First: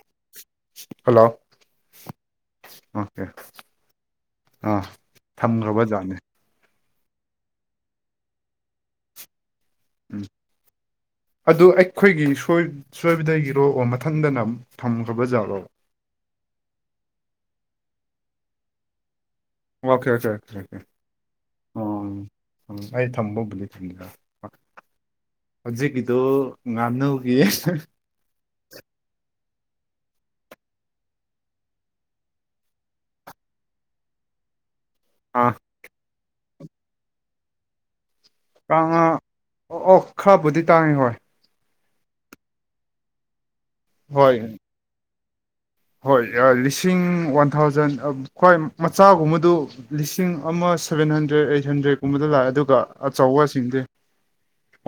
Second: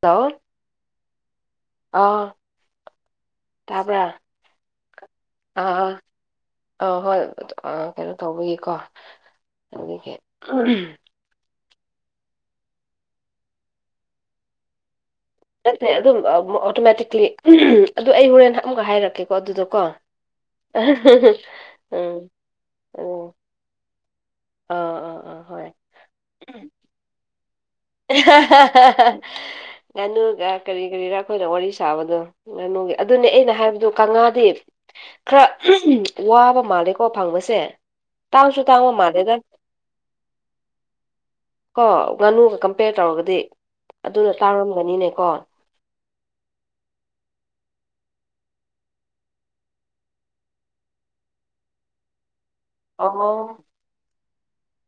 hello hello ꯑꯥ okay ꯇꯥꯕ꯭ꯔꯥ ꯑꯥ ꯑꯥ ꯑꯥ ꯊꯝꯈ꯭ꯔꯕꯖꯥꯠꯅꯦ ꯑꯥ ꯍꯣꯏ ꯀꯩꯅꯣ ꯇꯧꯕꯒꯤꯀꯣ ꯑꯗꯨꯒꯤ ꯎꯝ ꯑꯗꯨ ꯑꯩꯈꯣꯏꯒꯤ ꯁꯣꯏꯕꯗꯒꯤꯔꯣ ꯃꯊꯟꯗꯅ ꯊꯝꯈ꯭ꯔꯕꯖꯥꯠꯔꯣ ꯅꯠꯇꯦ ꯑꯗꯨꯝ ꯑꯣꯇꯣꯃꯦꯇꯤꯛꯂꯤ ꯑꯗꯨ ꯑꯩ ꯍꯣꯔꯦꯟ ꯑꯃꯛꯒ ꯍꯥꯏꯔꯛꯀꯦ ꯑꯗꯨꯗꯀꯣ ꯑꯣꯀꯦ ꯑꯣꯀꯦ ꯑꯣꯀꯦ ꯑꯣꯀꯦ ꯎꯝ ꯎꯝ ꯑꯩ ꯊꯝꯕꯕꯨꯗꯤ [unintelligible] ꯑꯥ ꯑ ꯑ ꯍꯣꯏ ꯍꯧꯖꯤꯛꯀꯤꯗꯣ ꯉꯥꯡꯅꯨꯒꯤ ꯉꯥꯅꯨꯒ ꯀꯔꯤ ꯀꯔꯤꯔꯥ ꯑꯩꯈꯣꯏꯅ ꯋꯥꯔꯤ ꯁꯥꯕꯗꯣ ꯉꯥꯅꯨꯒꯤ ꯑꯗꯨꯅꯦ ꯑꯩꯅ ꯍꯥꯏꯕꯗꯣ ꯀꯥꯡꯉꯥꯗꯤ ꯈꯔ ꯋꯥꯕ ꯃꯥꯜꯂꯦꯀꯣ ꯐꯪꯕꯁꯦ ꯇꯥꯡꯁꯨ ꯇꯥꯡꯕ ꯀꯥꯉꯥ ꯃꯥꯜꯂꯦꯗ ꯑꯣ ꯑꯣ ꯈꯔꯕꯨꯗꯤ ꯇꯥꯡꯉꯦ ꯍꯣꯏ ꯀꯣ ꯉꯥꯅꯨꯒ ꯀꯝꯄꯦꯌꯔ ꯇꯧꯔꯒꯗꯤ ꯑꯗꯨꯅ ꯍꯣꯏ ꯇꯥꯡꯉꯝꯒꯅꯤꯅꯦ ꯀꯣ ꯍꯣꯏ ꯂꯤꯁꯤꯡ ꯋꯥꯟ ꯊꯥꯎꯖꯟ ꯍ꯭ꯣꯏ ꯃꯆꯥꯒꯨꯝꯕꯗꯨ ꯂꯤꯁꯤꯡ ꯑꯃ ꯁꯚꯦꯟ ꯍꯟꯗ꯭ꯔꯦꯗ ꯑꯩꯠ ꯍꯟꯗ꯭ꯔꯦꯗꯀꯨꯝꯕꯗ ꯂꯥꯛꯑꯦ ꯑꯗꯨꯒ ꯑꯣ ꯑꯆꯧꯕꯁꯤꯡꯗꯤ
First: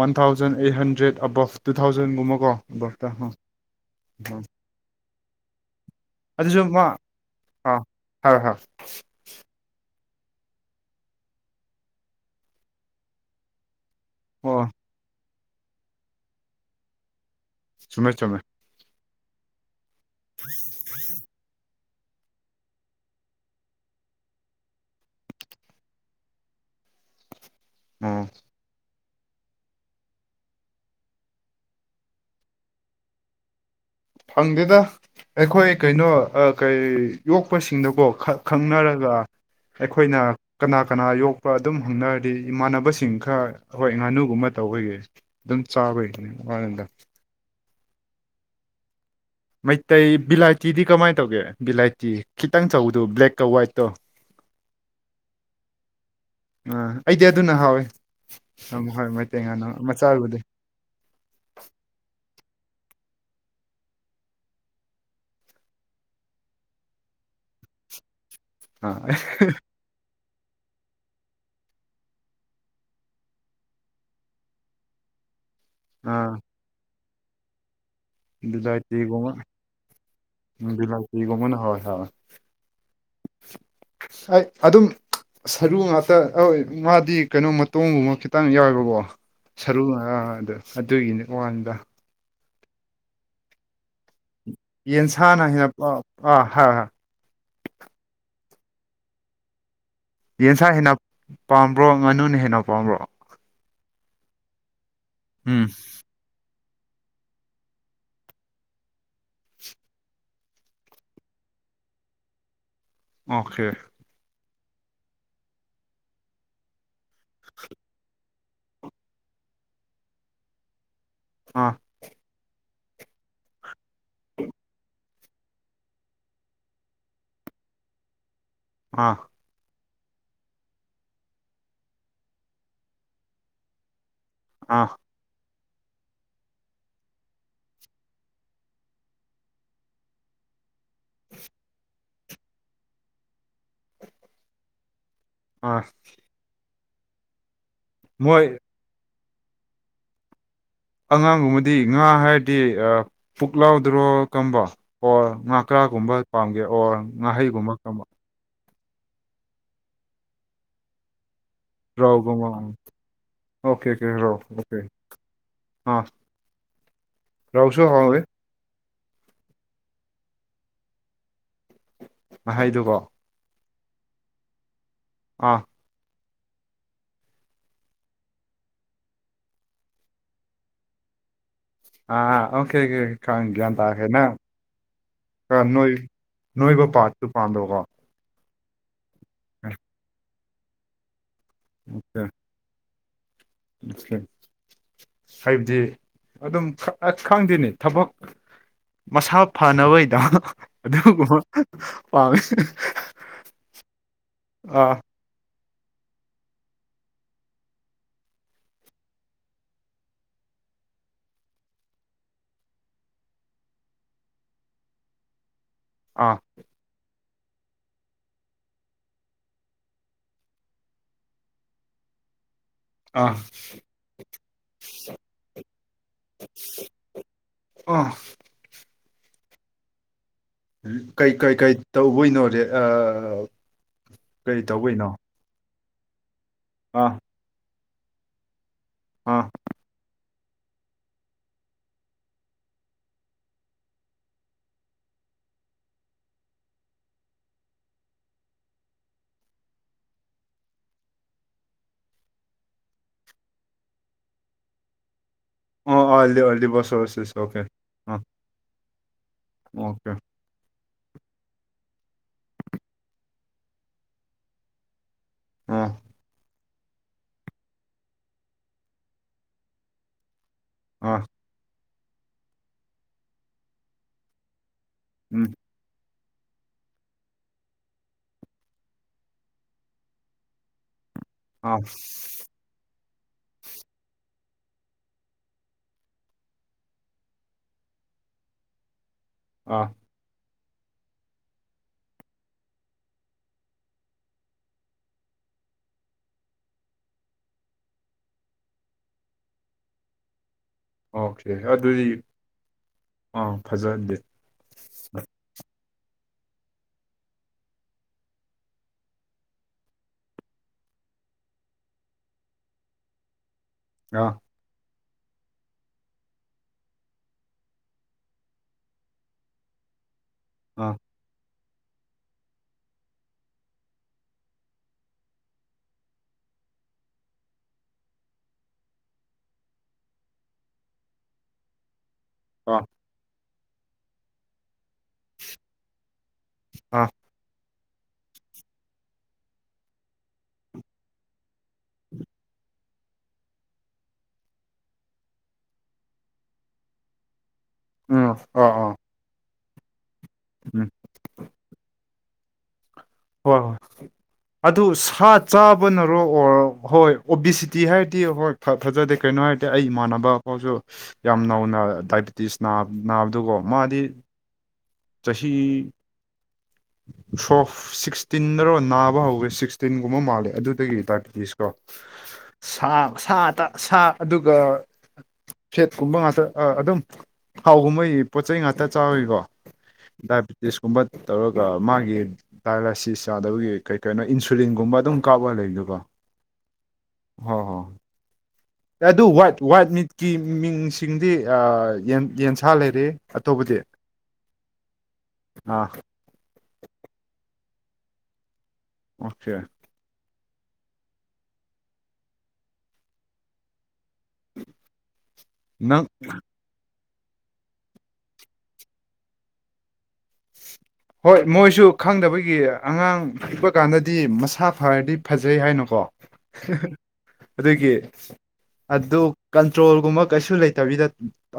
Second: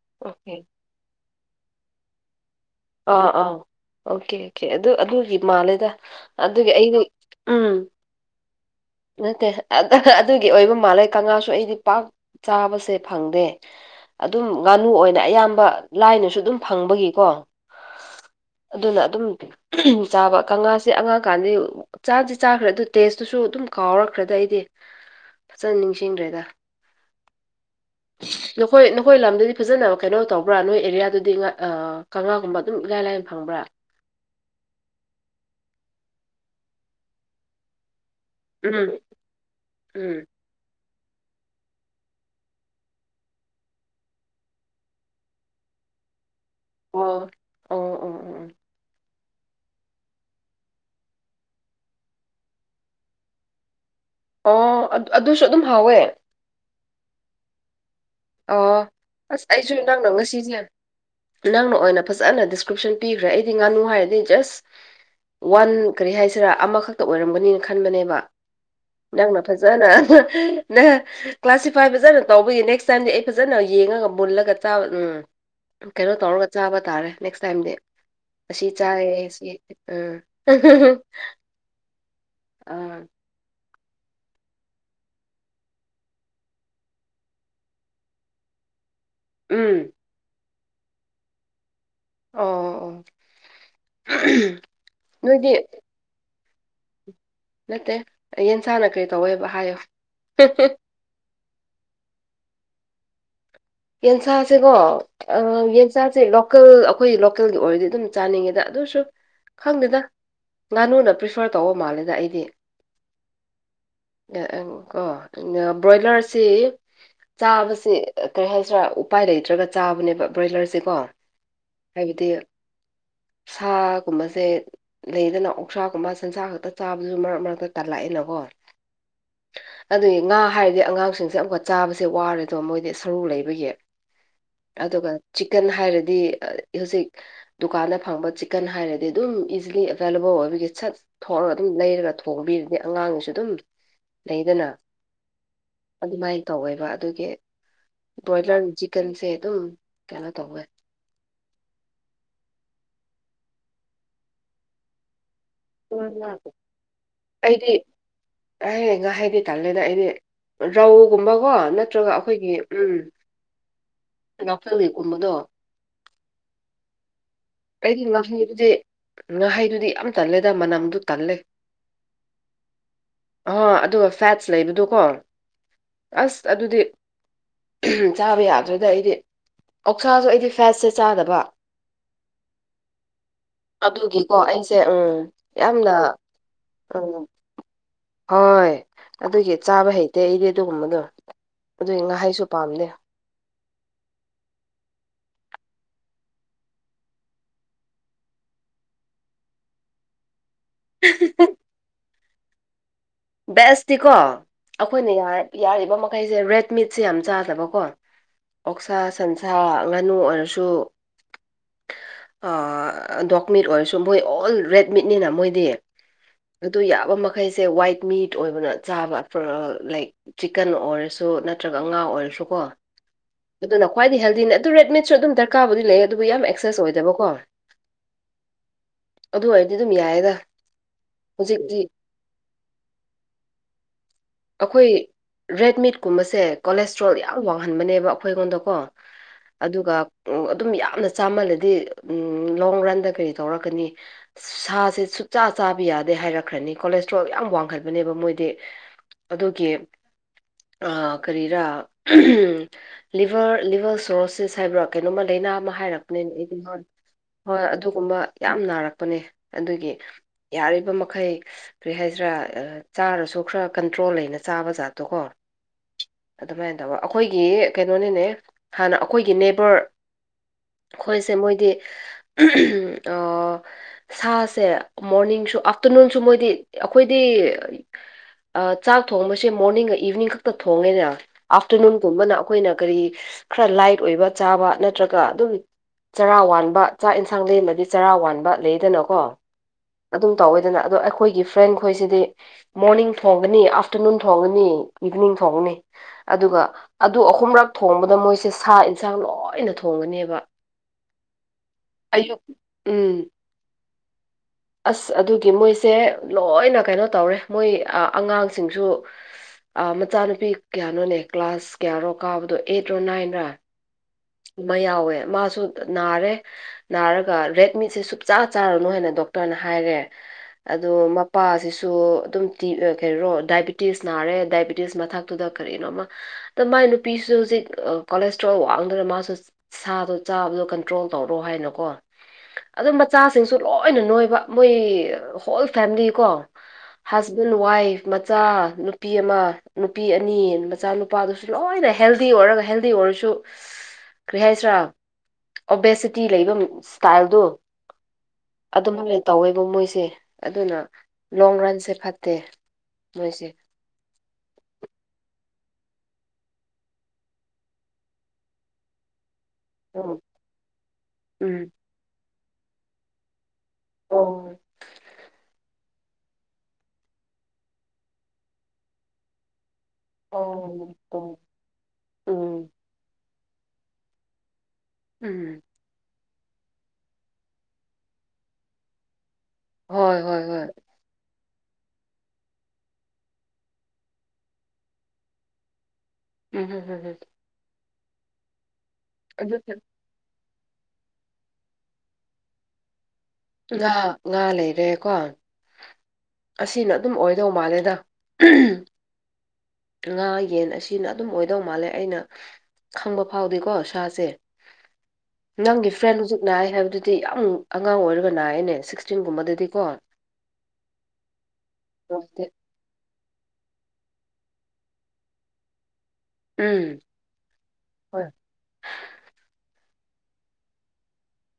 one thousand okay eight hundred above two ꯊꯥꯎꯖꯟꯒꯨꯝꯕ ꯀꯣ ꯑꯥ ꯑꯥ ꯑꯣꯀꯦ ꯑꯣꯀꯦ ꯑꯗꯨ ꯑꯗꯨꯒꯤ ꯃꯥꯜꯂꯦꯗ ꯑꯗꯨꯁꯨ ꯑꯗꯨꯒꯤ ꯃꯥ ꯑꯩꯗꯣ ꯎꯝ ꯑꯥ ꯍꯥꯏꯔꯣ ꯍꯥꯏꯔꯣ ꯅꯠꯇꯦ ꯑꯥ ꯑꯗꯨꯒꯤ ꯑꯣꯏꯕ ꯃꯥꯜꯂꯦ ꯀꯪꯉꯥꯁꯨ ꯑꯩꯗꯤ ꯄꯥꯛ ꯆꯥꯕꯁꯦ ꯐꯪꯗꯦ ꯑꯗꯨꯝ ꯑꯣ ꯉꯥꯅꯨ ꯑꯣꯏꯅ ꯑꯌꯥꯝꯕ ꯂꯥꯏꯅꯁꯨ ꯑꯗꯨꯝ ꯐꯪꯕꯒꯤꯀꯣ ꯆꯨꯝꯃꯦ ꯆꯨꯝꯃꯦ ꯑꯗꯨꯅ ꯑꯗꯨꯝ ꯑꯍꯝ ꯆꯥꯕ ꯀꯪꯉꯥꯁꯦ ꯑꯉꯥꯡꯀꯥꯟꯗꯤ ꯆꯥꯗꯤ ꯆꯥꯈ꯭ꯔꯦ ꯑꯗꯨ ꯇꯦꯁꯇꯨꯁꯨ ꯑꯗꯨꯝ ꯀꯥꯎꯔꯛꯈ꯭ꯔꯦꯗ ꯑꯩꯗꯤ ꯐꯖꯅ ꯅꯤꯡꯁꯤꯡꯗ꯭ꯔꯦꯗ ꯑꯣ ꯅꯈꯣꯏ ꯅꯈꯣꯏ ꯂꯝꯗꯗꯤ ꯐꯖꯅ ꯀꯩꯅꯣ ꯇꯧꯕ꯭ꯔꯥ ꯅꯣꯏ ꯑꯦꯔꯤꯌꯥꯗꯨꯗꯤ ꯑꯥ ꯀꯪꯉꯥ ꯒꯨꯝꯕ ꯑꯗꯨꯝ ꯏꯂꯥꯏ ꯂꯥꯏꯅ ꯐꯪꯕ꯭ꯔꯥ ꯐꯪꯗꯦꯗ ꯑꯩꯈꯣꯏ ꯀꯩꯅꯣ ꯑꯥ ꯀꯩ ꯌꯣꯛꯄꯁꯤꯡꯗꯀꯣ ꯈꯛ ꯎꯝ ꯈꯪꯅꯔꯒ ꯎꯝ ꯑꯩꯈꯣꯏꯅ ꯀꯅꯥ ꯀꯅꯥ ꯌꯣꯛꯄ ꯑꯗꯨꯝ ꯍꯪꯅꯔꯗꯤ ꯏꯃꯥꯟꯅꯕꯁꯤꯡ ꯈꯔ ꯑꯩꯈꯣꯏ ꯉꯥꯅꯨꯒꯨꯝꯕ ꯇꯧꯕꯒꯤ ꯑꯗꯨꯝ ꯆꯥꯕꯩꯅꯦ ꯑꯣ ꯑꯣ ꯑꯣ ꯑꯣ ꯃꯩꯇꯩ ꯕꯤꯂꯥꯏꯇꯤꯗꯤ ꯀꯃꯥꯏꯅ ꯇꯧꯒꯦ ꯕꯤꯂꯥꯏꯇꯤ ꯈꯤꯇꯪ ꯆꯧꯕꯗꯣ ꯕ꯭ꯂꯦꯛꯀ ꯋꯥ꯭ꯋꯥꯏꯠꯇꯣ ꯑꯣ ꯑꯗꯨꯁꯨ ꯑꯗꯨꯝ ꯍꯥꯎꯋꯦ ꯑꯥ ꯑꯩꯗꯤ ꯑꯗꯨꯅ ꯍꯥꯎꯋꯦ ꯑꯣ ꯍꯣꯏ ꯃꯩꯇꯩ ꯑꯁ ꯉꯥꯅꯨ ꯑꯩꯁꯨ ꯅꯪꯅ ꯃꯆꯥꯕꯨꯗꯤ ꯉꯁꯤꯁꯦ ꯅꯪꯅ ꯑꯣꯏꯅ ꯐꯖꯅ ꯗꯤꯁꯀ꯭ꯔꯤꯞꯁꯟ ꯄꯤꯈ꯭ꯔꯦ ꯑꯩꯗꯤ ꯉꯥꯅꯨ ꯍꯥꯏꯔꯗꯤ ꯖꯁ ꯋꯥꯟ ꯀꯔꯤ ꯍꯥꯏꯁꯤꯔꯥ ꯑꯃꯈꯛꯇ ꯑꯣꯏꯔꯝꯒꯅꯤꯅ ꯈꯟꯕꯅꯦꯕ ꯑꯥ ꯅꯪꯅ ꯐꯖꯅ ꯅ ꯀ꯭ꯂꯥꯁꯤꯐꯥꯏ ꯐꯖꯅ ꯇꯧꯕꯒꯤ ꯅꯦꯛꯁ ꯆꯟꯗꯤ ꯑꯩ ꯐꯖꯅ ꯌꯦꯡꯉꯒ ꯃꯨꯜꯂꯒ ꯆꯥꯕ ꯎꯝ ꯀꯩꯅꯣ ꯑꯥ ꯇꯧꯔꯒ ꯆꯥꯕ ꯇꯥꯔꯦ ꯅꯦꯛꯁ ꯇꯥꯏꯝꯗꯤ ꯑꯁꯤ ꯆꯥꯏꯌꯦ ꯕꯤꯂꯥꯏꯇꯤꯒꯨꯝꯕ ꯁꯤ ꯎꯝ ꯕꯤꯂꯥꯏꯇꯤꯒꯨꯝꯕꯅ ꯍꯣꯏ ꯍꯥꯎꯋꯦ ꯑꯥ ꯑꯩ ꯑꯗꯨꯝ ꯁꯔꯨ ꯉꯥꯛꯇ ꯑꯣꯏ ꯃꯥꯗꯤ ꯀꯩꯅꯣ ꯃꯇꯣꯡꯒꯨꯝꯕ ꯈꯤꯇꯪ ꯌꯥꯎꯋꯦꯕꯀꯣ ꯎꯝ ꯁꯔꯨ ꯑꯥ ꯑꯗꯨꯒꯤꯅꯤ ꯋꯥꯅꯤꯗ ꯑꯣ ꯑꯍꯝ ꯌꯦꯟꯁꯥꯅ ꯍꯦꯟꯅ ꯑꯥ [unintelligible] ꯅꯠꯇꯦ ꯌꯦꯟꯁꯥꯅ ꯀꯔꯤ ꯇꯧꯋꯦꯕ ꯍꯥꯏꯌꯨ ꯌꯦꯟꯁꯥ ꯍꯦꯟꯅ ꯄꯥꯝꯕ꯭ꯔꯣ ꯉꯥꯅꯨꯅ ꯍꯦꯟꯅ ꯄꯥꯝꯕ꯭ꯔꯣ ꯌꯦꯟꯁꯥꯁꯦꯀꯣ ꯑꯥ ꯎꯝ ꯌꯦꯟꯁꯥꯁꯦ ꯂꯣꯛ ꯂꯣꯀꯦꯜ ꯑꯩꯈꯣꯏꯒꯤ ꯂꯣꯀꯦꯜꯒꯤ ꯑꯣꯏꯔꯗꯤ ꯑꯗꯨꯝ ꯆꯥꯅꯤꯡꯉꯦꯗ ꯑꯗꯨꯁꯨ ꯈꯪꯗꯦꯗ ꯉꯥꯅꯨꯅ ꯄ꯭ꯔꯤꯐꯔ ꯇꯧꯕ ꯃꯥꯜꯂꯦꯗ ꯑꯩꯗꯤ ꯑꯣꯀꯦ ꯑꯥ ꯑꯪ ꯀꯣ ꯕ꯭ꯔꯣꯏꯂꯔꯁꯤ ꯆꯥꯕꯁꯤ ꯀꯔꯤ ꯍꯥꯏꯁꯤꯔꯥ ꯎꯄꯥꯏ ꯂꯩꯇ꯭ꯔꯒ ꯆꯥꯕꯅꯦꯕ ꯕ꯭ꯔꯣꯏꯂꯔꯁꯦꯀꯣ ꯑꯥ ꯍꯥꯏꯕꯗꯤ ꯁꯥꯒꯨꯝꯕꯁꯦ ꯂꯩꯗꯅ ꯑꯣꯛꯁꯥꯒꯨꯝꯕ ꯁꯟꯁꯥ ꯈꯛꯇ ꯆꯥꯕꯗꯨꯁꯨ ꯃꯔꯛ ꯃꯔꯛꯇ ꯇꯥꯜꯂꯛꯑꯦꯅꯀꯣ ꯑꯥ ꯑꯗꯨꯒꯤ ꯉꯥ ꯍꯥꯏꯔꯗꯤ ꯑꯉꯥꯡꯁꯤꯡꯁꯦ ꯑꯃꯨꯛꯀ ꯆꯥꯕꯁꯦ ꯋꯥꯔꯦꯗꯣ ꯃꯣꯏꯗꯤ ꯁꯔꯨ ꯂꯩꯕꯒꯤ ꯑꯥ ꯑꯗꯨꯒ ꯆꯤꯀꯟ ꯍꯥꯏꯔꯗꯤ ꯍꯧꯖꯤꯛ ꯗꯨꯀꯥꯟꯗ ꯐꯪꯕ ꯆꯤꯛꯀꯟ ꯍꯥꯏꯔꯗꯤ ꯑꯗꯨꯝ ꯏꯖꯤꯂꯤ ꯑꯦꯕꯥꯏꯂꯦꯕꯜ ꯑꯣꯏꯕꯒꯤ ꯁꯠ ꯊꯣꯡꯑꯒ ꯑꯗꯨꯝ ꯂꯩꯔꯒ ꯊꯣꯡꯕꯤꯔꯗꯤ ꯑꯉꯥꯡꯒꯤꯁꯨ ꯑꯗꯨꯝ ꯂꯩꯗꯅ ꯑꯥ ꯑꯗꯨꯃꯥꯏꯅ ꯇꯧꯋꯦꯕ ꯑꯗꯨꯒꯤ ꯃꯣꯏ ꯄ꯭ꯔꯣꯏꯂꯥꯔ ꯆꯤꯟꯁꯦ ꯑꯗꯨꯝ ꯀꯩꯅꯣ ꯇꯧꯌꯦ ꯑꯉꯥꯡꯒꯨꯝꯕꯗꯤ ꯉꯥ ꯍꯥꯏꯔꯗꯤ ꯑꯥ ꯄꯨꯛ ꯂꯥꯎꯗ꯭ꯔꯣ ꯀꯝꯕ ꯑꯣ ꯉꯥ ꯀꯒꯨꯝꯕ ꯄꯥꯝꯒꯦ ꯑꯣꯔ ꯉꯥꯍꯩꯒꯨꯝꯕ ꯀꯔꯝꯕ ꯑꯥꯏ ꯉꯥꯍꯩꯗꯤ ꯇꯜꯂꯤ ꯗ ꯑꯩꯗꯤ ꯔꯧꯎꯒꯨꯝꯕꯒꯣ ꯅ ꯅꯠꯇ꯭ꯔꯒ ꯔꯧꯒꯨꯝꯕ ꯑꯩꯈꯣꯏꯒꯤ ꯎꯝ ꯑꯣꯀꯦ ꯑꯣꯀꯦ ꯔꯧ ꯑꯣꯀꯦ ꯂꯣꯀꯦꯜꯒꯤ ꯎꯝꯕ ꯗꯣ ꯑꯥ ꯔꯧꯁꯨ ꯑꯩꯗꯤ ꯍꯥꯎꯋꯤ ꯉꯥꯍꯩꯗꯨꯗꯤ ꯉꯥꯍꯩꯗꯨꯗꯤ ꯌꯥꯝ ꯇꯜꯂꯦꯗ ꯃꯅꯝꯗꯨ ꯇꯜꯂꯦ ꯉꯥꯍꯩꯗꯨꯒꯣ ꯑꯍꯣ ꯑꯗꯨꯒ ꯐꯦꯠꯁ ꯂꯩꯕꯗꯨꯀꯣ ꯑꯥ ꯑꯁ ꯑꯗꯨꯗꯤ ꯆꯥꯕ ꯌꯥꯗ꯭ꯔꯦꯗ ꯑꯩꯗꯤ ꯑꯣꯛꯁꯥꯁꯨ ꯑꯩꯗꯤ ꯐꯦꯠꯁꯦ ꯆꯥꯗꯕ ꯑ ꯑꯣꯀꯦ ꯀꯦ ꯈꯪ ꯒ꯭ꯌꯥꯟ ꯇꯥꯈꯦꯅ ꯑꯗꯨꯒꯤꯀꯣ ꯑꯩꯁꯦ ꯎꯝ ꯌꯥꯝꯅ ꯅꯣꯏ ꯅꯣꯏꯕ ꯎꯝ ꯄꯥꯔꯠꯇꯨ ꯄꯥꯝꯗꯕꯀꯣ ꯍꯣꯏ ꯑꯗꯨꯒꯤ ꯆꯥꯕ ꯍꯩꯇꯦ ꯑꯩꯗꯤ ꯑꯗꯨꯒꯨꯝꯕꯗꯣ ꯑꯗꯨꯒꯤ ꯑꯣꯀꯦ ꯉꯥꯍꯩꯁꯨ ꯄꯥꯝꯗꯦ [unintelligible] ꯍꯥꯏꯕꯗꯤ ꯑꯗꯨꯝ [unintelligible] ꯈꯪꯗꯦꯅꯤ ꯊꯕꯛ ꯃꯁꯥ ꯐꯅꯕꯒꯤꯗ ꯑꯗꯨꯒꯨꯝꯕ ꯄꯥꯝꯃꯤ ꯕꯦꯁꯇꯤꯀꯣ ꯑꯩꯈꯣꯏꯅ ꯌꯥꯔ ꯌꯥꯔꯤꯕ ꯃꯈꯩꯁꯦ ꯔꯦꯗ ꯃꯤꯠꯁꯦ ꯌꯥꯝ ꯆꯥꯗꯕꯀꯣ ꯑꯣꯛꯁꯥ ꯁꯟꯁꯥ ꯉꯥꯅꯨ ꯑꯣꯏꯔꯁꯨ ꯑꯥ ꯗꯣꯛ ꯃꯤꯠ ꯑꯣꯏꯔꯁꯨ ꯃꯣꯏ ꯑꯣꯜ ꯔꯦꯠ ꯃꯤꯠꯅꯤꯅ ꯃꯣꯏꯗꯤ ꯑꯥ ꯑꯗꯨ ꯌꯥꯕ ꯃꯈꯩꯁꯦ ꯋꯥꯏꯠ ꯃꯤꯠ ꯑꯣꯏꯕꯅ ꯆꯥꯕ ꯂꯥꯏꯛ ꯆꯤꯛꯀꯟ ꯑꯣꯏꯔꯁꯨ ꯅꯠꯇ꯭ꯔꯒ ꯉꯥ ꯑꯣꯏꯔꯁꯨꯀꯣ ꯑꯥ ꯑꯗꯨꯅ ꯈ꯭ꯋꯥꯏꯗꯤ ꯍꯦꯜꯗꯤꯅꯦ ꯑꯗꯨ ꯔꯦꯗꯃꯤꯠꯁꯨ ꯑꯗꯨꯝ ꯗꯔꯀꯥꯔꯕꯨꯗꯤ ꯂꯩ ꯑꯗꯨꯕꯨ ꯌꯥꯝ ꯑꯦꯛꯁꯦꯁ ꯑꯣꯏꯗꯕꯀꯣ ꯑꯥ ꯑꯗꯨ ꯑꯣꯏꯔꯗꯤ ꯑꯗꯨꯝ ꯌꯥꯏꯌꯦꯗ ꯀꯩ ꯀꯩ ꯀꯩ ꯍꯧꯖꯤꯛꯇꯤ ꯇꯧꯕꯩꯅꯣ ꯔꯦꯗ ꯑꯩꯈꯣꯏ ꯇꯧꯕꯩꯅꯣ ꯔꯦꯗ ꯃꯤꯠꯀꯨꯝꯕꯁꯦ ꯑꯥ ꯀꯣꯂꯦꯁꯇ꯭ꯔꯣꯜ ꯌꯥꯝ ꯋꯥꯡꯍꯟꯕꯅꯦꯕ ꯑꯩꯈꯣꯏ ꯑꯩꯉꯣꯟꯗꯀꯣ ꯑꯥ ꯑꯗꯨꯒ ꯑꯗꯨꯝ ꯌꯥꯝꯅ ꯆꯥꯃꯜꯂꯗꯤ ꯂꯣꯡ ꯔꯟꯗ ꯀꯔꯤ ꯇꯧꯔꯛꯀꯅꯤ ꯁꯥꯁꯦ ꯁꯨꯛꯆꯥ ꯆꯥꯕ ꯌꯥꯗꯦ ꯍꯥꯏꯔꯛꯈ꯭ꯔꯅꯤ ꯀꯣꯂꯦꯁꯇ꯭ꯔꯣꯜ ꯌꯥꯝ ꯋꯥꯡꯈꯠꯕꯅꯦꯕ ꯃꯣꯏꯗꯤ ꯑꯗꯨꯒꯤ ꯑ ꯀꯔꯤꯔꯥ ꯂꯤꯚꯔ ꯂꯤꯚꯔ ꯁꯣꯔꯣꯁꯤꯁ ꯍꯥꯏꯕ꯭ꯔꯥ ꯀꯩꯅꯣꯝꯃ ꯂꯩꯅꯥ ꯑꯃ ꯑꯣ ꯑꯥ ꯍꯥꯏꯔꯛꯄꯅꯦꯅꯦ ꯑꯩꯗꯤ ꯍꯣꯏ ꯂꯤꯕꯔꯁꯣꯔꯁꯤꯁ ꯑꯣꯀꯦ ꯍꯣꯏ ꯑꯥ ꯑꯗꯨꯒꯨꯝꯕ ꯌꯥꯝ ꯅꯥꯔꯛꯄꯅꯦ ꯑꯗꯨꯒꯤ ꯑꯣꯀꯦ ꯌꯥꯔꯤꯕ ꯃꯈꯩ ꯀꯔꯤ ꯍꯥꯏꯁꯤꯔꯥ ꯆꯥꯔꯁꯨ ꯈꯔ ꯀꯟꯇ꯭ꯔꯣꯜ ꯂꯩꯅ ꯆꯥꯕ ꯖꯥꯠꯇꯣꯀꯣ ꯑꯥ ꯑꯗꯨꯃꯥꯏꯅ ꯇꯧꯕ ꯑꯩꯈꯣꯏꯒꯤ ꯀꯩꯅꯣꯅꯤꯅꯦ ꯍꯥꯟꯅ ꯑꯩꯈꯣꯏꯒꯤ ꯅꯦꯕꯔ ꯑꯥ ꯑꯩꯈꯣꯏꯁꯦ ꯃꯣꯏꯗꯤ ꯑꯥ ꯁꯥꯁꯦ ꯎꯝ ꯃꯣꯔꯅꯤꯡꯁꯨ ꯑꯥꯐꯇꯔꯅꯨꯟꯁꯨ ꯃꯣꯏꯗꯤ ꯑꯩꯈꯣꯏꯗꯤ ꯆꯥꯛ ꯊꯣꯡꯕꯁꯦ ꯃꯣꯔꯅꯤꯡꯒ ꯏꯚꯤꯅꯤꯡ ꯈꯛꯇ ꯊꯣꯡꯉꯦꯅ ꯑꯥ ꯑꯥꯐꯇꯔꯅꯨꯟꯒꯨꯝꯕꯅ ꯑꯩꯈꯣꯏꯅ ꯀꯔꯤ ꯈꯔ ꯂꯥꯏꯠ ꯑꯣꯏꯕ ꯆꯥꯕ ꯅꯠꯇ꯭ꯔꯒ ꯑꯗꯨꯝ ꯆꯔꯥ ꯋꯥꯟꯕ ꯆꯥꯛ ꯏꯟꯁꯥꯡ ꯂꯩꯃꯗꯤ ꯆꯔꯥ ꯋꯥꯟꯕ ꯂꯩꯗꯅꯀꯣ ꯑꯥ ꯑꯗꯨꯝ ꯇꯧꯋꯦꯗꯅ ꯑꯗꯣ ꯑꯩꯈꯣꯏꯒꯤ ꯐ꯭ꯔꯦꯟ ꯈꯣꯏꯁꯤꯗꯤ ꯃꯣꯔꯅꯤꯡ ꯊꯣꯡꯒꯅꯤ ꯑꯐꯇꯔꯅꯨꯟ ꯊꯣꯡꯒꯅꯤ ꯏꯚꯅꯤꯡ ꯊꯣꯡꯅꯤ ꯑꯗꯨꯒ ꯑꯗꯨ ꯑꯍꯨꯝꯔꯛ ꯊꯣꯡꯕꯗ ꯃꯣꯏꯁꯦ ꯁꯥ ꯢꯟꯁꯥꯡ ꯂꯣꯏꯅ ꯊꯣꯡꯒꯥꯅꯤꯕꯥ ꯑꯣꯀꯦ ꯑꯗꯨꯗꯤ ꯎꯝ ꯑꯥ ꯐꯥꯖꯍꯟꯗꯦ ꯑꯁ ꯑꯗꯨꯗꯤ ꯃꯣꯏꯁꯦ ꯂꯣꯏꯅ ꯀꯩꯅꯣ ꯇꯧꯔꯦ ꯃꯣꯏ ꯑꯥ ꯑꯉꯥꯡꯁꯤꯡꯁꯨ ꯑꯥ ꯃꯆꯥꯅꯨꯄꯤ ꯀꯌꯥꯅꯣꯅꯦ ꯀ꯭ꯂꯥꯁ ꯀꯌꯥꯔꯣ ꯀꯥꯕꯗꯣ ꯑꯩꯠꯔꯣ ꯅꯥꯏꯟꯔꯥ ꯑꯥ ꯑꯃ ꯌꯥꯎꯋꯦ ꯃꯥꯁꯨ ꯅꯥꯔꯦ ꯅꯥꯔꯒ ꯔꯦꯗ ꯃꯤꯠꯁꯦ ꯁꯨꯛꯆꯥ ꯆꯥꯔꯨꯅꯨ ꯍꯥꯏꯅ ꯗꯣꯛꯇꯔꯅ ꯍꯥꯏꯔꯦ ꯑꯗꯣ ꯑꯥ ꯃꯞ ꯄꯥꯁꯤꯁꯨ ꯑꯗꯨꯝ ꯇꯤ ꯀꯔꯤꯔꯣ ꯗꯥꯏꯕꯤꯇꯤꯁ ꯅꯥꯔꯦ ꯗꯥꯏꯕꯤꯇꯤꯁ ꯃꯊꯛꯇꯨꯗ ꯀꯔꯤꯅꯣꯃꯥ ꯗꯣ ꯃꯥꯏ ꯅꯨꯄꯤꯁꯨ ꯍꯧꯖꯤꯛ ꯀꯣꯂꯦꯁꯇ꯭ꯔꯣꯜ ꯋꯥꯡ ꯑꯗꯨꯅ ꯃꯥꯁꯨ ꯁꯥꯗꯣ ꯆꯥꯕꯗꯣ ꯀꯟꯇ꯭ꯔꯣꯜ ꯇꯧꯔꯣ ꯍꯥꯏꯅꯀꯣ ꯑꯥ ꯑꯗꯨ ꯏꯆꯥꯁꯤꯡꯁꯨ ꯂꯣꯏꯅ ꯅꯣꯏꯕ ꯃꯣꯏ ꯍꯣꯜ ꯐꯦꯝꯂꯤꯀꯣ ꯑꯥ ꯍꯁꯕꯦꯟ ꯋꯥꯏꯐ ꯃꯆꯥ ꯅꯨꯄꯤ ꯑꯃ ꯅꯨꯄꯤ ꯑꯅꯤ ꯃꯆꯥ ꯅꯨꯨꯄꯥꯗꯨꯁꯨ ꯂꯣꯏꯅ ꯍꯦꯜꯗꯤ ꯑꯣꯏꯔꯥꯒ ꯍꯦꯜ ꯗꯤ ꯑꯣꯏꯔꯥꯁꯨ ꯀꯔꯤ ꯍꯥꯏꯁꯤꯔꯥ ꯑꯣꯕꯦꯁꯤꯇꯤ ꯂꯩꯕ ꯁ꯭ꯇꯥꯢꯜꯗꯨ ꯎꯝ ꯑꯥ ꯑꯥ ꯑꯗꯨꯃꯥꯏꯅ ꯇꯧꯋꯦꯕꯥ ꯃꯣꯏꯁꯦ ꯑꯗꯨꯅ ꯎꯝ ꯂꯣꯡ ꯔꯟꯁꯦ ꯐꯠꯇꯦ ꯃꯣꯏꯁꯦ ꯍꯣꯏ ꯍꯣꯢ ꯑꯗꯨ ꯁꯥ ꯆꯥꯕꯅꯔꯣ ꯑꯣꯔ ꯍꯣꯏ ꯑꯣꯕꯤꯁꯤꯇꯤ ꯍꯥꯏꯔꯗꯤ ꯍꯣꯏ ꯐꯖꯥꯗꯦ ꯀꯩꯅꯣ ꯍꯥꯏꯗꯤ [inaudible] ꯑꯩ ꯎꯝ ꯏꯃꯥꯟꯅꯕ ꯈꯣꯢꯁꯨ ꯌꯥꯝ ꯎꯝ ꯅꯧꯅ ꯗꯥꯏꯕꯤꯇꯤꯁ ꯅꯥ ꯅꯥꯕꯗꯨꯀꯣ ꯃꯥꯗꯤ ꯑꯣ ꯆꯍꯤ ꯁꯣꯐ ꯁꯤꯛꯁ꯭ꯇꯤꯟꯅꯔꯣ ꯅꯥꯕ ꯍꯧꯋꯦ ꯁꯤꯛꯁ꯭ꯇꯤꯟꯒꯨꯝꯕ ꯃꯥꯜꯂꯦ ꯎꯝ ꯑꯗꯨꯗꯒꯤ ꯎꯝ ꯗꯥꯢꯕꯤꯇꯤꯁ ꯎꯝ ꯁꯥ ꯁꯥ ꯇꯥ ꯁꯥ ꯑꯗꯨꯒ ꯎꯝ ꯐꯦꯠꯀꯨꯝꯕ ꯉꯥꯛꯇ ꯑꯗꯨꯝ ꯊꯥꯎꯒꯨꯝꯕꯒꯤ ꯄꯣꯠ ꯆꯩ ꯉꯥꯛꯇ ꯆꯥꯕꯒꯤꯀꯣ ꯍꯣꯏ ꯍꯣꯏ ꯍꯣꯏ ꯗꯥꯏꯕꯤꯇꯤꯁꯀꯨꯝꯕ ꯇꯧꯔꯛ ꯃꯥꯒꯤ ꯗꯥꯏꯂꯥꯏꯁꯤꯁ ꯆꯥꯗꯕꯒꯤ ꯀꯩ ꯀꯩꯅꯣ ꯏꯟꯁꯨꯂꯤꯟꯒꯨꯝꯕ ꯑꯗꯨꯝ ꯀꯥꯞꯄ ꯂꯩꯗꯨꯀꯣ ꯎꯝꯍꯝ ꯎꯝꯍꯝ ꯍꯣ ꯍꯣ ꯑꯗꯨ ꯋꯥꯏꯠ ꯋꯥꯏꯠ ꯃꯤꯠꯀꯤ ꯃꯤꯡꯁꯤꯡꯗꯤ ꯑꯥ ꯌꯦꯟꯁꯥ ꯂꯩꯔꯦ ꯑꯇꯣꯞꯄꯗꯤ ꯇꯨꯂꯥ ꯉꯥ ꯂꯩꯔꯦꯀꯣ ꯑꯥ ꯑꯁꯤꯅ ꯑꯗꯨꯝ ꯑꯣꯏꯗꯧ ꯃꯥꯜꯂꯦꯗꯥ ꯑꯣꯀꯦ ꯉꯥ ꯌꯦꯟ ꯑꯁꯤꯅ ꯑꯗꯨꯝ ꯑꯣꯏꯗꯧ ꯃꯥꯜꯂꯦ ꯑꯩꯅꯥ ꯈꯪꯕ ꯐꯥꯎꯗꯤꯀꯣ ꯁꯥꯁꯦ ꯅꯪꯒꯤ ꯅꯪ ꯐ꯭ꯔꯦꯟ ꯍꯧꯖꯤꯛ ꯅꯥꯏ ꯍꯥꯏꯕꯗꯨꯗꯤ ꯌꯥꯝ ꯑꯉꯥꯡ ꯑꯣꯏꯔꯒ ꯅꯥꯏꯌꯦꯅꯦ ꯁꯤꯛꯁꯇꯤꯟꯒꯨꯝꯕꯗꯗꯤꯀꯣ ꯍꯣꯏ ꯃꯣꯏꯁꯨ ꯅꯨꯡꯉꯥꯏꯇꯦ ꯈꯪꯗꯕꯥꯒꯤ ꯑꯉꯥꯡ ꯄꯤꯛꯄ ꯀꯥꯟꯗꯗꯤ ꯃꯁꯥ ꯐꯔꯗꯤ ꯐꯖꯩ ꯍꯥꯏꯅꯥꯀꯣ ꯎꯝ ꯑꯗꯨꯒꯤ ꯍꯣꯏ ꯑꯗꯨ ꯀꯟꯇ꯭ꯔꯣꯜꯒꯨꯝꯕ ꯀꯩꯁꯨ ꯂꯩꯇꯕꯤꯗꯥ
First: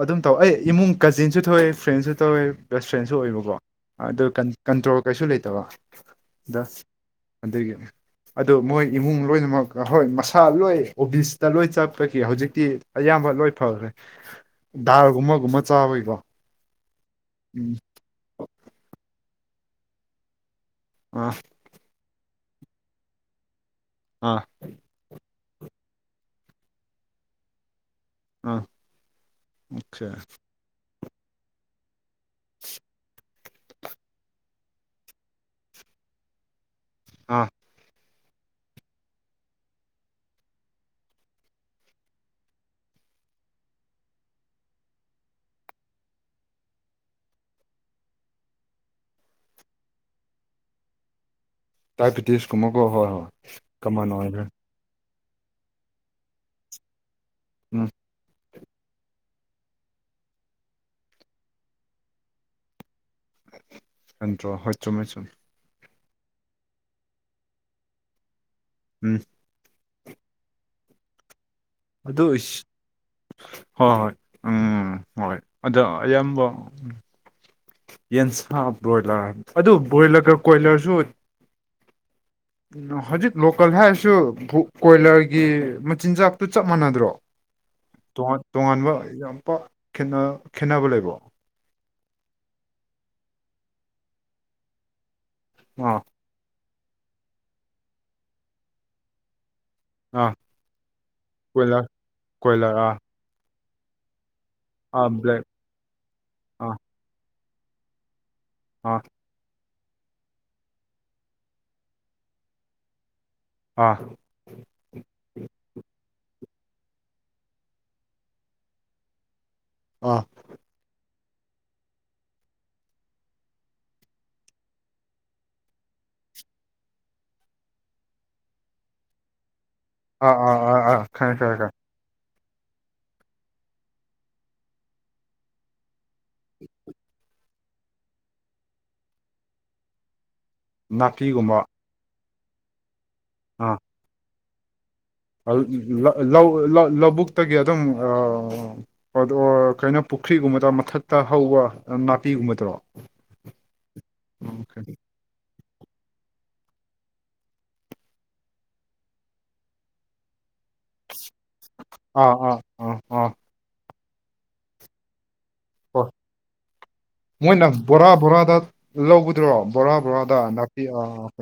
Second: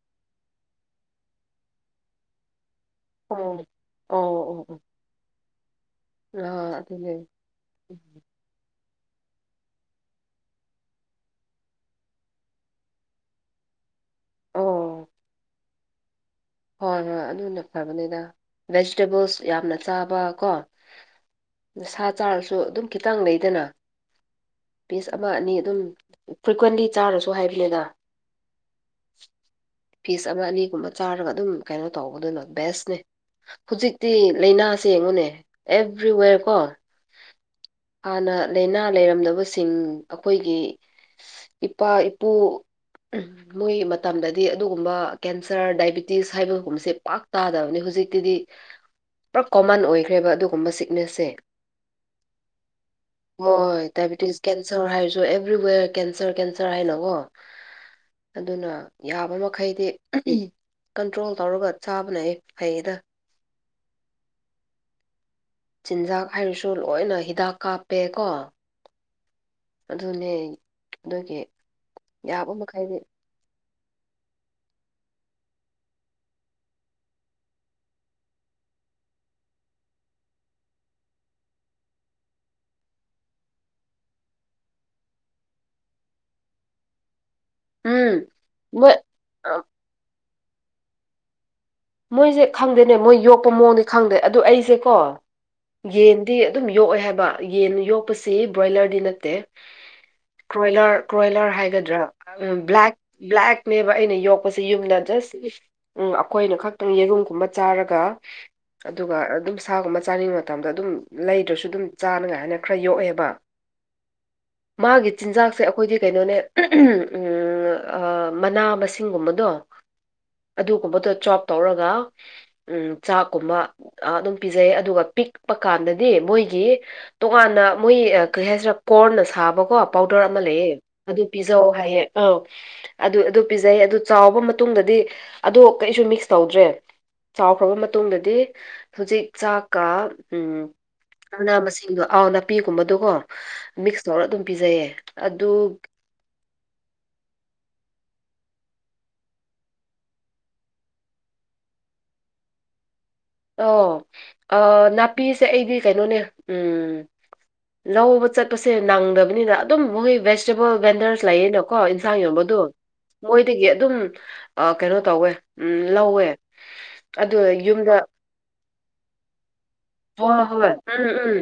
ꯑꯗꯨꯝ ꯇꯧ ꯑꯩ ꯏꯃꯨꯡ ꯀꯖꯤꯟꯖꯨ ꯊꯣꯛꯑꯦ ꯐ꯭ꯔꯦꯟꯁꯨ ꯇꯧꯋꯦ ꯕꯦꯁ ꯐ꯭ꯔꯦꯟꯁꯁꯨ ꯑꯣꯏꯕꯀꯣ ꯎꯝ ꯑꯗꯨ ꯑꯣ ꯑꯣ ꯑꯣ ꯀꯟꯇ꯭ꯔꯣꯜ ꯀꯩꯁꯨ ꯂꯩꯇꯕ ꯗꯥ ꯑꯥ ꯑꯗꯨꯅꯦ ꯑꯗꯨꯒꯤ ꯑꯗꯣ ꯃꯣꯏ ꯏꯃꯨꯡ ꯂꯣꯏꯅꯃꯛ ꯍꯣꯏ ꯃꯁꯥ ꯂꯣꯏ ꯑꯣꯕꯤꯁꯇ ꯂꯣꯏ ꯆꯠꯄꯒꯤ ꯍꯧꯖꯤꯛꯇꯤ ꯑꯌꯥꯝꯕ ꯂꯣꯏ ꯐꯒ꯭ꯔꯦ ꯑꯣ ꯗꯥꯜꯒꯨꯝꯕꯒꯨꯝꯕ ꯆꯥꯕꯒꯤꯀꯣ ꯍꯣꯏ ꯍꯣꯏ ꯑꯗꯨꯅ ꯎꯝ ꯐꯕꯥꯅꯤꯗ ꯚꯦꯖꯤꯇꯦꯕꯜꯁ ꯌꯥꯝꯅ ꯆꯥꯕ ꯀꯣ ꯑ ꯁꯥ ꯆꯥꯔꯁꯨ ꯑꯗꯨꯝ ꯈꯤꯇꯪ ꯂꯩꯗꯅ ꯑꯥ ꯄꯤꯁ ꯑꯃ ꯑꯅꯤ ꯑꯗꯨꯝ ꯐ꯭ꯔꯤꯀ꯭ꯋꯦꯟꯂꯤ ꯆꯥꯔꯁꯨ ꯍꯥꯏꯕꯅꯤꯗ ꯑꯥ ꯑꯣꯀꯦ ꯄꯤꯁ ꯑꯃ ꯑꯅꯤꯒꯨꯝꯕ ꯆꯥꯔꯒ ꯑꯗꯨꯝ ꯀꯩꯅꯣ ꯇꯧꯕꯗꯨꯅ ꯕꯦꯁꯅꯦ ꯍꯧꯖꯤꯛꯇꯤ ꯂꯥꯏꯅꯥꯁ ꯌꯦꯡꯉꯨꯅꯦ ꯑꯦꯚ꯭ꯔꯤꯋꯦꯔ ꯀꯣ ꯑꯥ ꯍꯥꯟꯅ ꯂꯥꯏꯅꯥ ꯂꯩꯔꯝꯗꯕꯁꯤꯡ ꯑꯩꯈꯣꯏꯒꯤ ꯏꯄꯥ ꯏꯄꯨ ꯃꯣꯏ ꯃꯇꯝꯗꯗꯤ ꯑꯗꯨꯒꯨꯝꯕ ꯀꯦꯟꯁꯔ ꯗꯥꯏꯕꯤꯇꯤꯁ ꯗꯥꯏꯕꯤꯇꯤꯁ ꯍꯥꯏꯕꯒꯨꯝꯕꯁꯦ ꯄꯥꯛ ꯇꯥꯗꯕꯅꯤ ꯍꯧꯖꯤꯛꯇꯤꯗꯤ ꯄꯨꯂꯞ ꯀꯣꯃꯟ ꯑꯣꯏꯈ꯭ꯔꯦꯕ ꯑꯗꯨꯒꯨꯝꯕ ꯁꯤꯛꯅꯦꯁꯁꯦ ꯗꯥꯏꯕꯤꯇꯤꯁ ꯀꯨꯝꯕꯀꯣ ꯍꯣꯏ ꯍꯣꯏ ꯀꯃꯥꯟ ꯑꯣꯏꯈ꯭ꯔꯦ ꯀꯦꯟꯁꯔ ꯍꯥꯏꯔꯁꯨ ꯑꯦꯕ꯭ꯔꯤꯋꯦꯔ ꯀꯦꯟꯁꯔ ꯀꯦꯟꯁꯔ ꯍꯥꯏꯅꯀꯣ ꯑꯝ ꯑꯗꯨꯅ ꯌꯥꯕ ꯃꯈꯩꯗꯤ ꯀꯟꯇ꯭ꯔꯣꯜ ꯇꯧꯔꯒ ꯆꯥꯕꯅ ꯑꯩ ꯐꯩꯗ ꯀꯟꯗ꯭ꯔꯣ ꯍꯣꯏ ꯆꯨꯝꯃꯦ ꯆꯨꯝꯃꯦ ꯆꯤꯟꯖꯥꯛ ꯍꯥꯏꯔꯁꯨ ꯂꯣꯏꯅ ꯍꯤꯗꯥꯛ ꯀꯥꯞꯄꯦ ꯀꯣ ꯎꯝ ꯑꯗꯨꯅꯦ ꯑꯗꯨꯒꯤ ꯑꯗꯨ ꯌꯥꯕ ꯑꯣꯏꯁꯨ ꯃꯈꯩꯗꯤ ꯍꯣꯏ ꯍꯣꯏ ꯎꯝ ꯍꯣꯏ ꯑꯗ ꯑꯌꯥꯝꯕ ꯌꯦꯟꯁꯥ ꯕ꯭ꯔꯣꯏꯂꯔ ꯑꯗꯨ ꯕꯣꯏꯔꯒ ꯀꯣꯏꯂꯔꯁꯨ ꯍꯧꯖꯤꯛ ꯂꯣꯀꯦꯜ ꯍꯥꯏꯔꯁꯨ ꯀꯣꯏꯂꯔꯒꯤ ꯃꯆꯤꯟꯖꯥꯛꯇꯣ ꯆꯞ ꯃꯥꯟꯅꯗ꯭ꯔꯣ ꯎꯝ ꯇꯣꯉꯥꯟ ꯇꯣꯉꯥꯟꯕ ꯃꯣꯏ ꯌꯥꯝ ꯄꯥꯛ ꯈꯦꯠꯅꯕ ꯂꯩꯕꯣ ꯃꯣꯏꯁꯦ ꯈꯪꯗꯦꯅꯦ ꯃꯣꯏ ꯌꯣꯛꯄ ꯃꯑꯣꯡꯗꯤ ꯈꯪꯗꯦ ꯑꯗꯨꯗꯣ ꯑꯩꯁꯦꯀꯣ ꯑꯥ ꯌꯦꯟ ꯗꯤ ꯑꯗꯨꯝ ꯌꯣꯛꯑꯦ ꯍꯥꯏꯕ ꯌꯦꯟ ꯌꯣꯛꯄꯁꯤ ꯕ꯭ꯔꯣꯏꯂꯔꯗꯤ ꯅꯠꯇꯦ ꯑꯥ ꯀ꯭ꯔꯣꯏꯂꯔ ꯀ꯭ꯔꯣꯏꯂꯔ ꯀꯣꯏꯂꯔ ꯍꯥꯏꯒꯗ꯭ꯔꯥ ꯀꯣꯏꯂꯔ ꯕ꯭ꯂꯦꯛ ꯑꯥ ꯕ꯭ꯂꯦꯛꯅꯦꯕ ꯑꯩꯅ ꯌꯣꯛ ꯑꯣꯛꯄꯁꯦ ꯌꯨꯝꯗ ꯑꯥ ꯖꯁ ꯕ꯭ꯂꯦꯛ ꯎꯝ ꯑꯩꯈꯣꯏꯅ ꯑꯥ ꯈꯛꯇꯪ ꯌꯦꯔꯨꯝꯒꯨꯝꯕ ꯆꯥꯔꯒ ꯑꯥ ꯑꯗꯨꯒ ꯑꯗꯨꯝ ꯁꯥꯒꯨꯝꯕ ꯆꯥꯅꯤꯡꯕ ꯃꯇꯝꯗ ꯑꯗꯨꯝ ꯂꯩꯗ꯭ꯔꯁꯨ ꯑꯗꯨꯝ ꯆꯥꯅꯉꯥꯏꯅ ꯈꯔ ꯌꯣꯛꯑꯦꯕ ꯑꯥ ꯃꯥꯒꯤ ꯆꯤꯟꯖꯥꯛꯁꯦ ꯑꯩꯈꯣꯏꯗꯤ ꯀꯩꯅꯣꯅꯦ ꯃꯅꯥ ꯃꯁꯤꯡꯒꯨꯝꯕꯗꯣ ꯑꯥ ꯑꯗꯨꯒꯨꯝꯕꯗꯣ ꯖꯣꯞ ꯇꯧꯔꯒ ꯎꯝ ꯆꯥꯛꯀꯨꯝꯕ ꯑꯗꯨꯝ ꯄꯤꯖꯩ ꯑꯗꯨꯒ ꯄꯤꯛꯄ ꯀꯥꯟꯗꯗꯤ ꯃꯣꯏꯒꯤ ꯇꯣꯉꯥꯟꯅ ꯃꯣꯏ ꯀꯩ ꯍꯥꯏꯁꯤꯔꯥ ꯀꯣꯔꯅ ꯁꯥꯕꯀꯣ ꯄꯥꯎꯗꯔ ꯑꯥ ꯑꯃ ꯑꯥ ꯂꯩꯌꯦ ꯑꯥ ꯑꯥ ꯑꯗꯨ ꯈꯪꯉꯦ ꯈꯪꯉꯦ ꯄꯤꯖꯧ ꯈꯪꯉꯦ ꯍꯥꯏꯌꯦ ꯑꯧ ꯑꯗꯨ ꯑꯗꯨ ꯄꯤꯖꯩ ꯑꯗꯨ ꯆꯥꯎꯕ ꯃꯇꯨꯡꯗꯗꯤ ꯑꯗꯣ ꯀꯩꯁꯨ ꯃꯤꯛꯁ ꯇꯧꯗ꯭ꯔꯦ ꯆꯥꯎꯈ꯭ꯔꯕ ꯃꯇꯨꯡꯗꯗꯤ ꯍꯧꯖꯤꯛ ꯆꯥꯛꯀ ꯃꯅꯥ ꯅꯥꯄꯤꯒꯨꯝꯕ ꯃꯁꯤꯡꯗꯣ ꯑꯥꯎ ꯅꯥꯄꯤꯒꯨꯝꯕꯗꯨꯀꯣ ꯑꯥ ꯃꯤꯛꯁ ꯇꯧꯔꯒ ꯑꯗꯨꯝ ꯄꯤꯖꯩꯌꯦ ꯂꯧꯕꯨꯛꯇꯒꯤ ꯑꯗꯨꯝ ꯑꯥ ꯑꯗꯣ ꯀꯩꯅꯣ ꯄꯨꯈ꯭ꯔꯤꯒꯨꯝꯕꯗ ꯃꯊꯛꯇ ꯍꯧꯕ ꯅꯥꯄꯤꯒꯨꯝꯕꯗꯣ ꯑꯣ ꯑ ꯅꯥꯄꯤꯁꯦ ꯑꯩꯗꯤ ꯀꯩꯅꯣꯅꯦ ꯎꯝ ꯂꯧꯕ ꯆꯠꯄꯁꯦ ꯅꯪꯗꯕꯅꯤꯅ ꯑꯗꯨꯝ ꯃꯣꯏ ꯚꯦꯖꯤꯇꯦꯕꯜ ꯕꯦꯟꯗꯔ ꯂꯩꯌꯦꯅꯀꯣ ꯏꯟꯁꯥꯡ ꯑꯥ ꯑꯥ ꯌꯣꯟꯕꯗꯣ ꯑꯥ ꯑꯥ ꯃꯣꯏꯗꯒꯤ ꯑꯗꯨꯝ ꯑꯥ ꯀꯩꯅꯣ ꯇꯧꯋꯦ ꯎꯝ ꯑꯣ ꯂꯧꯋꯦ ꯑꯗꯨ ꯃꯣꯏꯅ ꯌꯨꯝꯗ ꯕꯣꯔꯥ ꯕꯣꯔꯥꯗ ꯂꯧꯕꯗꯨꯔꯣ ꯕꯣꯔꯥ ꯕꯣꯔꯥꯗ ꯍꯣꯏ ꯍꯣꯏ ꯅꯥꯄꯤ ꯎꯝ ꯑꯥ ꯎꯝ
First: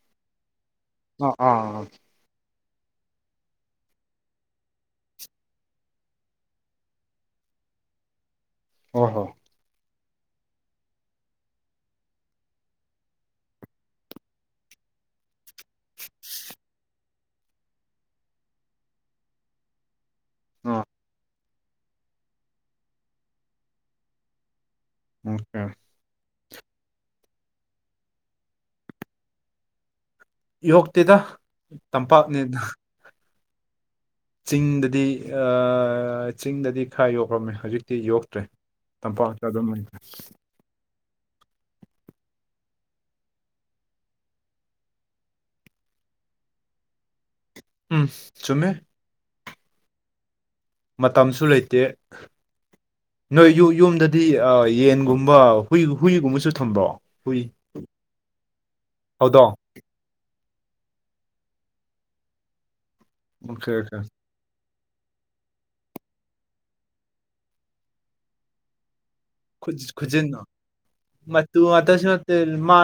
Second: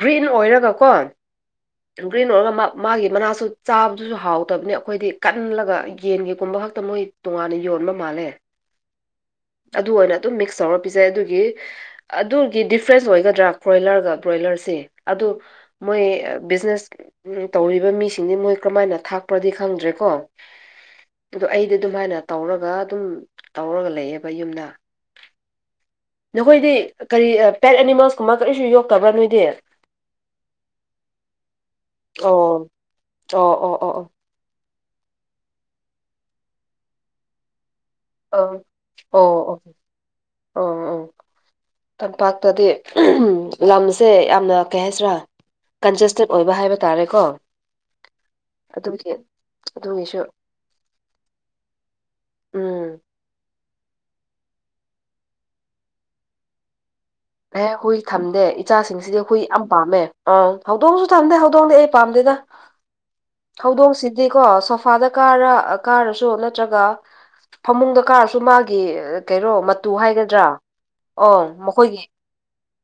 ꯒ꯭ꯔꯤꯟ ꯑꯣꯏꯔꯒ ꯀꯣ ꯑꯥ ꯍꯥ ꯒ꯭ꯔꯤꯟ ꯑꯣꯏꯔꯒ ꯃꯥꯒꯤ ꯃꯅꯥꯁꯨ ꯆꯥꯕꯗꯨꯁꯨ ꯍꯥꯎꯇꯕꯅꯦ ꯑꯩꯈꯣꯏꯗꯤ ꯀꯜꯂꯒ ꯌꯦꯟꯒꯤꯒꯨꯝꯕ ꯈꯛꯇ ꯃꯣꯏ ꯇꯣꯉꯥꯟꯅ ꯌꯣꯟꯕ ꯃꯥꯜꯂꯦ ꯍꯣ ꯍꯣ ꯑꯗꯨ ꯑꯣꯏꯅ ꯑꯗꯨꯝ ꯃꯤꯛꯁ ꯇꯧꯔ ꯄꯤꯖꯩ ꯑꯗꯨꯒꯤ ꯑꯗꯨꯒꯤ ꯗꯤꯐ꯭ꯔꯦꯟꯁ ꯑꯣꯏꯒꯗ꯭ꯔꯥ ꯕ꯭ꯔꯣꯏꯂꯔꯒ ꯕ꯭ꯔꯣꯏꯂꯔꯁꯤ ꯑꯗꯨ ꯃꯣꯏ ꯕꯤꯖꯤꯅꯦꯁ ꯇꯧꯔꯤꯕ ꯃꯤꯁꯤꯡꯗꯤ ꯃꯣꯏ ꯀꯅꯥꯏꯅ ꯊꯥꯛꯄ꯭ꯔꯗꯤ ꯈꯪꯗ꯭ꯔꯦ ꯀꯣ ꯑꯥ ꯑꯗꯣ ꯑꯩꯗꯤ ꯑꯗꯨꯝꯍꯥꯏꯅ ꯇꯧꯔꯒ ꯑꯗꯨꯝ ꯇꯧꯔꯒ ꯂꯩꯌꯦꯕ ꯌꯨꯝꯗ ꯑꯝ ꯇꯥꯢ ꯅꯈꯣꯏꯗꯤ ꯀꯔꯤ ꯄꯦꯠ ꯑꯦꯅꯤꯃꯦꯜꯁ ꯀꯨꯝꯕ ꯀꯔꯤꯁꯨ ꯌꯣꯛꯇꯕ꯭ꯔꯥ ꯅꯣꯏꯗꯤ ꯌꯣꯛꯇꯦꯗ ꯇꯝꯄꯥꯛꯅꯤꯗ ꯑꯣ ꯑꯣ ꯑꯣ ꯑꯣ ꯆꯤꯡꯗꯗꯤ ꯆꯤꯡꯗꯗꯤ ꯈꯔ ꯌꯣꯛꯑꯝꯃꯦ ꯍꯧꯖꯤꯛ ꯇꯤ ꯌꯣꯛꯇ꯭ꯔꯦ ꯑꯣ ꯑꯣ ꯇꯝꯄꯥꯛꯇ ꯑꯣ ꯑꯗꯨꯝ ꯂꯩꯈ꯭ꯔꯦ ꯑꯣ ꯑꯣ ꯇꯝꯄꯥꯛꯇꯗꯤ ꯂꯝꯁꯦ ꯌꯥꯝꯅ ꯀꯩ ꯍꯥꯏꯁꯤꯔꯥ ꯀꯟꯖꯦꯁꯇꯦꯠ ꯑꯣꯏꯕ ꯍꯥꯏꯕ ꯇꯥꯔꯦꯀꯣ ꯎꯝ ꯆꯨꯝꯃꯦ ꯑꯗꯨꯒꯤ ꯑꯗꯨꯒꯤꯁꯨ ꯃꯇꯝꯁꯨ ꯂꯩꯇꯦ ꯎꯝ ꯅꯣꯏ ꯌꯨ ꯌꯨꯝꯗꯗꯤ ꯌꯦꯟꯒꯨꯝꯕ ꯍꯨꯏ ꯍꯨꯏꯒꯨꯝꯕꯁꯨ ꯊꯝꯕ꯭ꯔꯣ ꯍꯨꯏ ꯑꯦ ꯍꯨꯏ ꯊꯝꯗꯦ ꯏꯆꯥꯁꯤꯡꯁꯤꯗꯤ ꯍꯨꯏ ꯍꯧꯗꯣꯡ ꯄꯥꯝꯃꯦ ꯑꯥꯎ ꯍꯧꯗꯣꯡꯁꯨ ꯊꯝꯗꯦ ꯍꯧꯗꯣꯡꯗꯤ ꯑꯩ ꯄꯥꯝꯗꯦꯗ ꯑꯣꯀꯦ ꯑꯣꯀꯦ ꯍꯧꯗꯣꯡꯁꯤꯗꯤ ꯀꯣ ꯁꯣꯐꯥꯗ ꯀꯥꯔ ꯀꯥꯔꯁꯨ ꯅꯠꯇ꯭ꯔꯒ ꯐꯃꯨꯡꯗ ꯀꯥꯔꯁꯨ ꯃꯥꯒꯤ ꯀꯩꯔꯣ ꯈꯨꯖ ꯃꯇꯨ ꯈꯨꯖꯤꯟ ꯍꯥꯏꯒꯗ꯭ꯔꯥ ꯑꯣ ꯃꯇꯨ ꯃꯈꯣꯏꯒꯤ [unintelligible] ꯃꯥ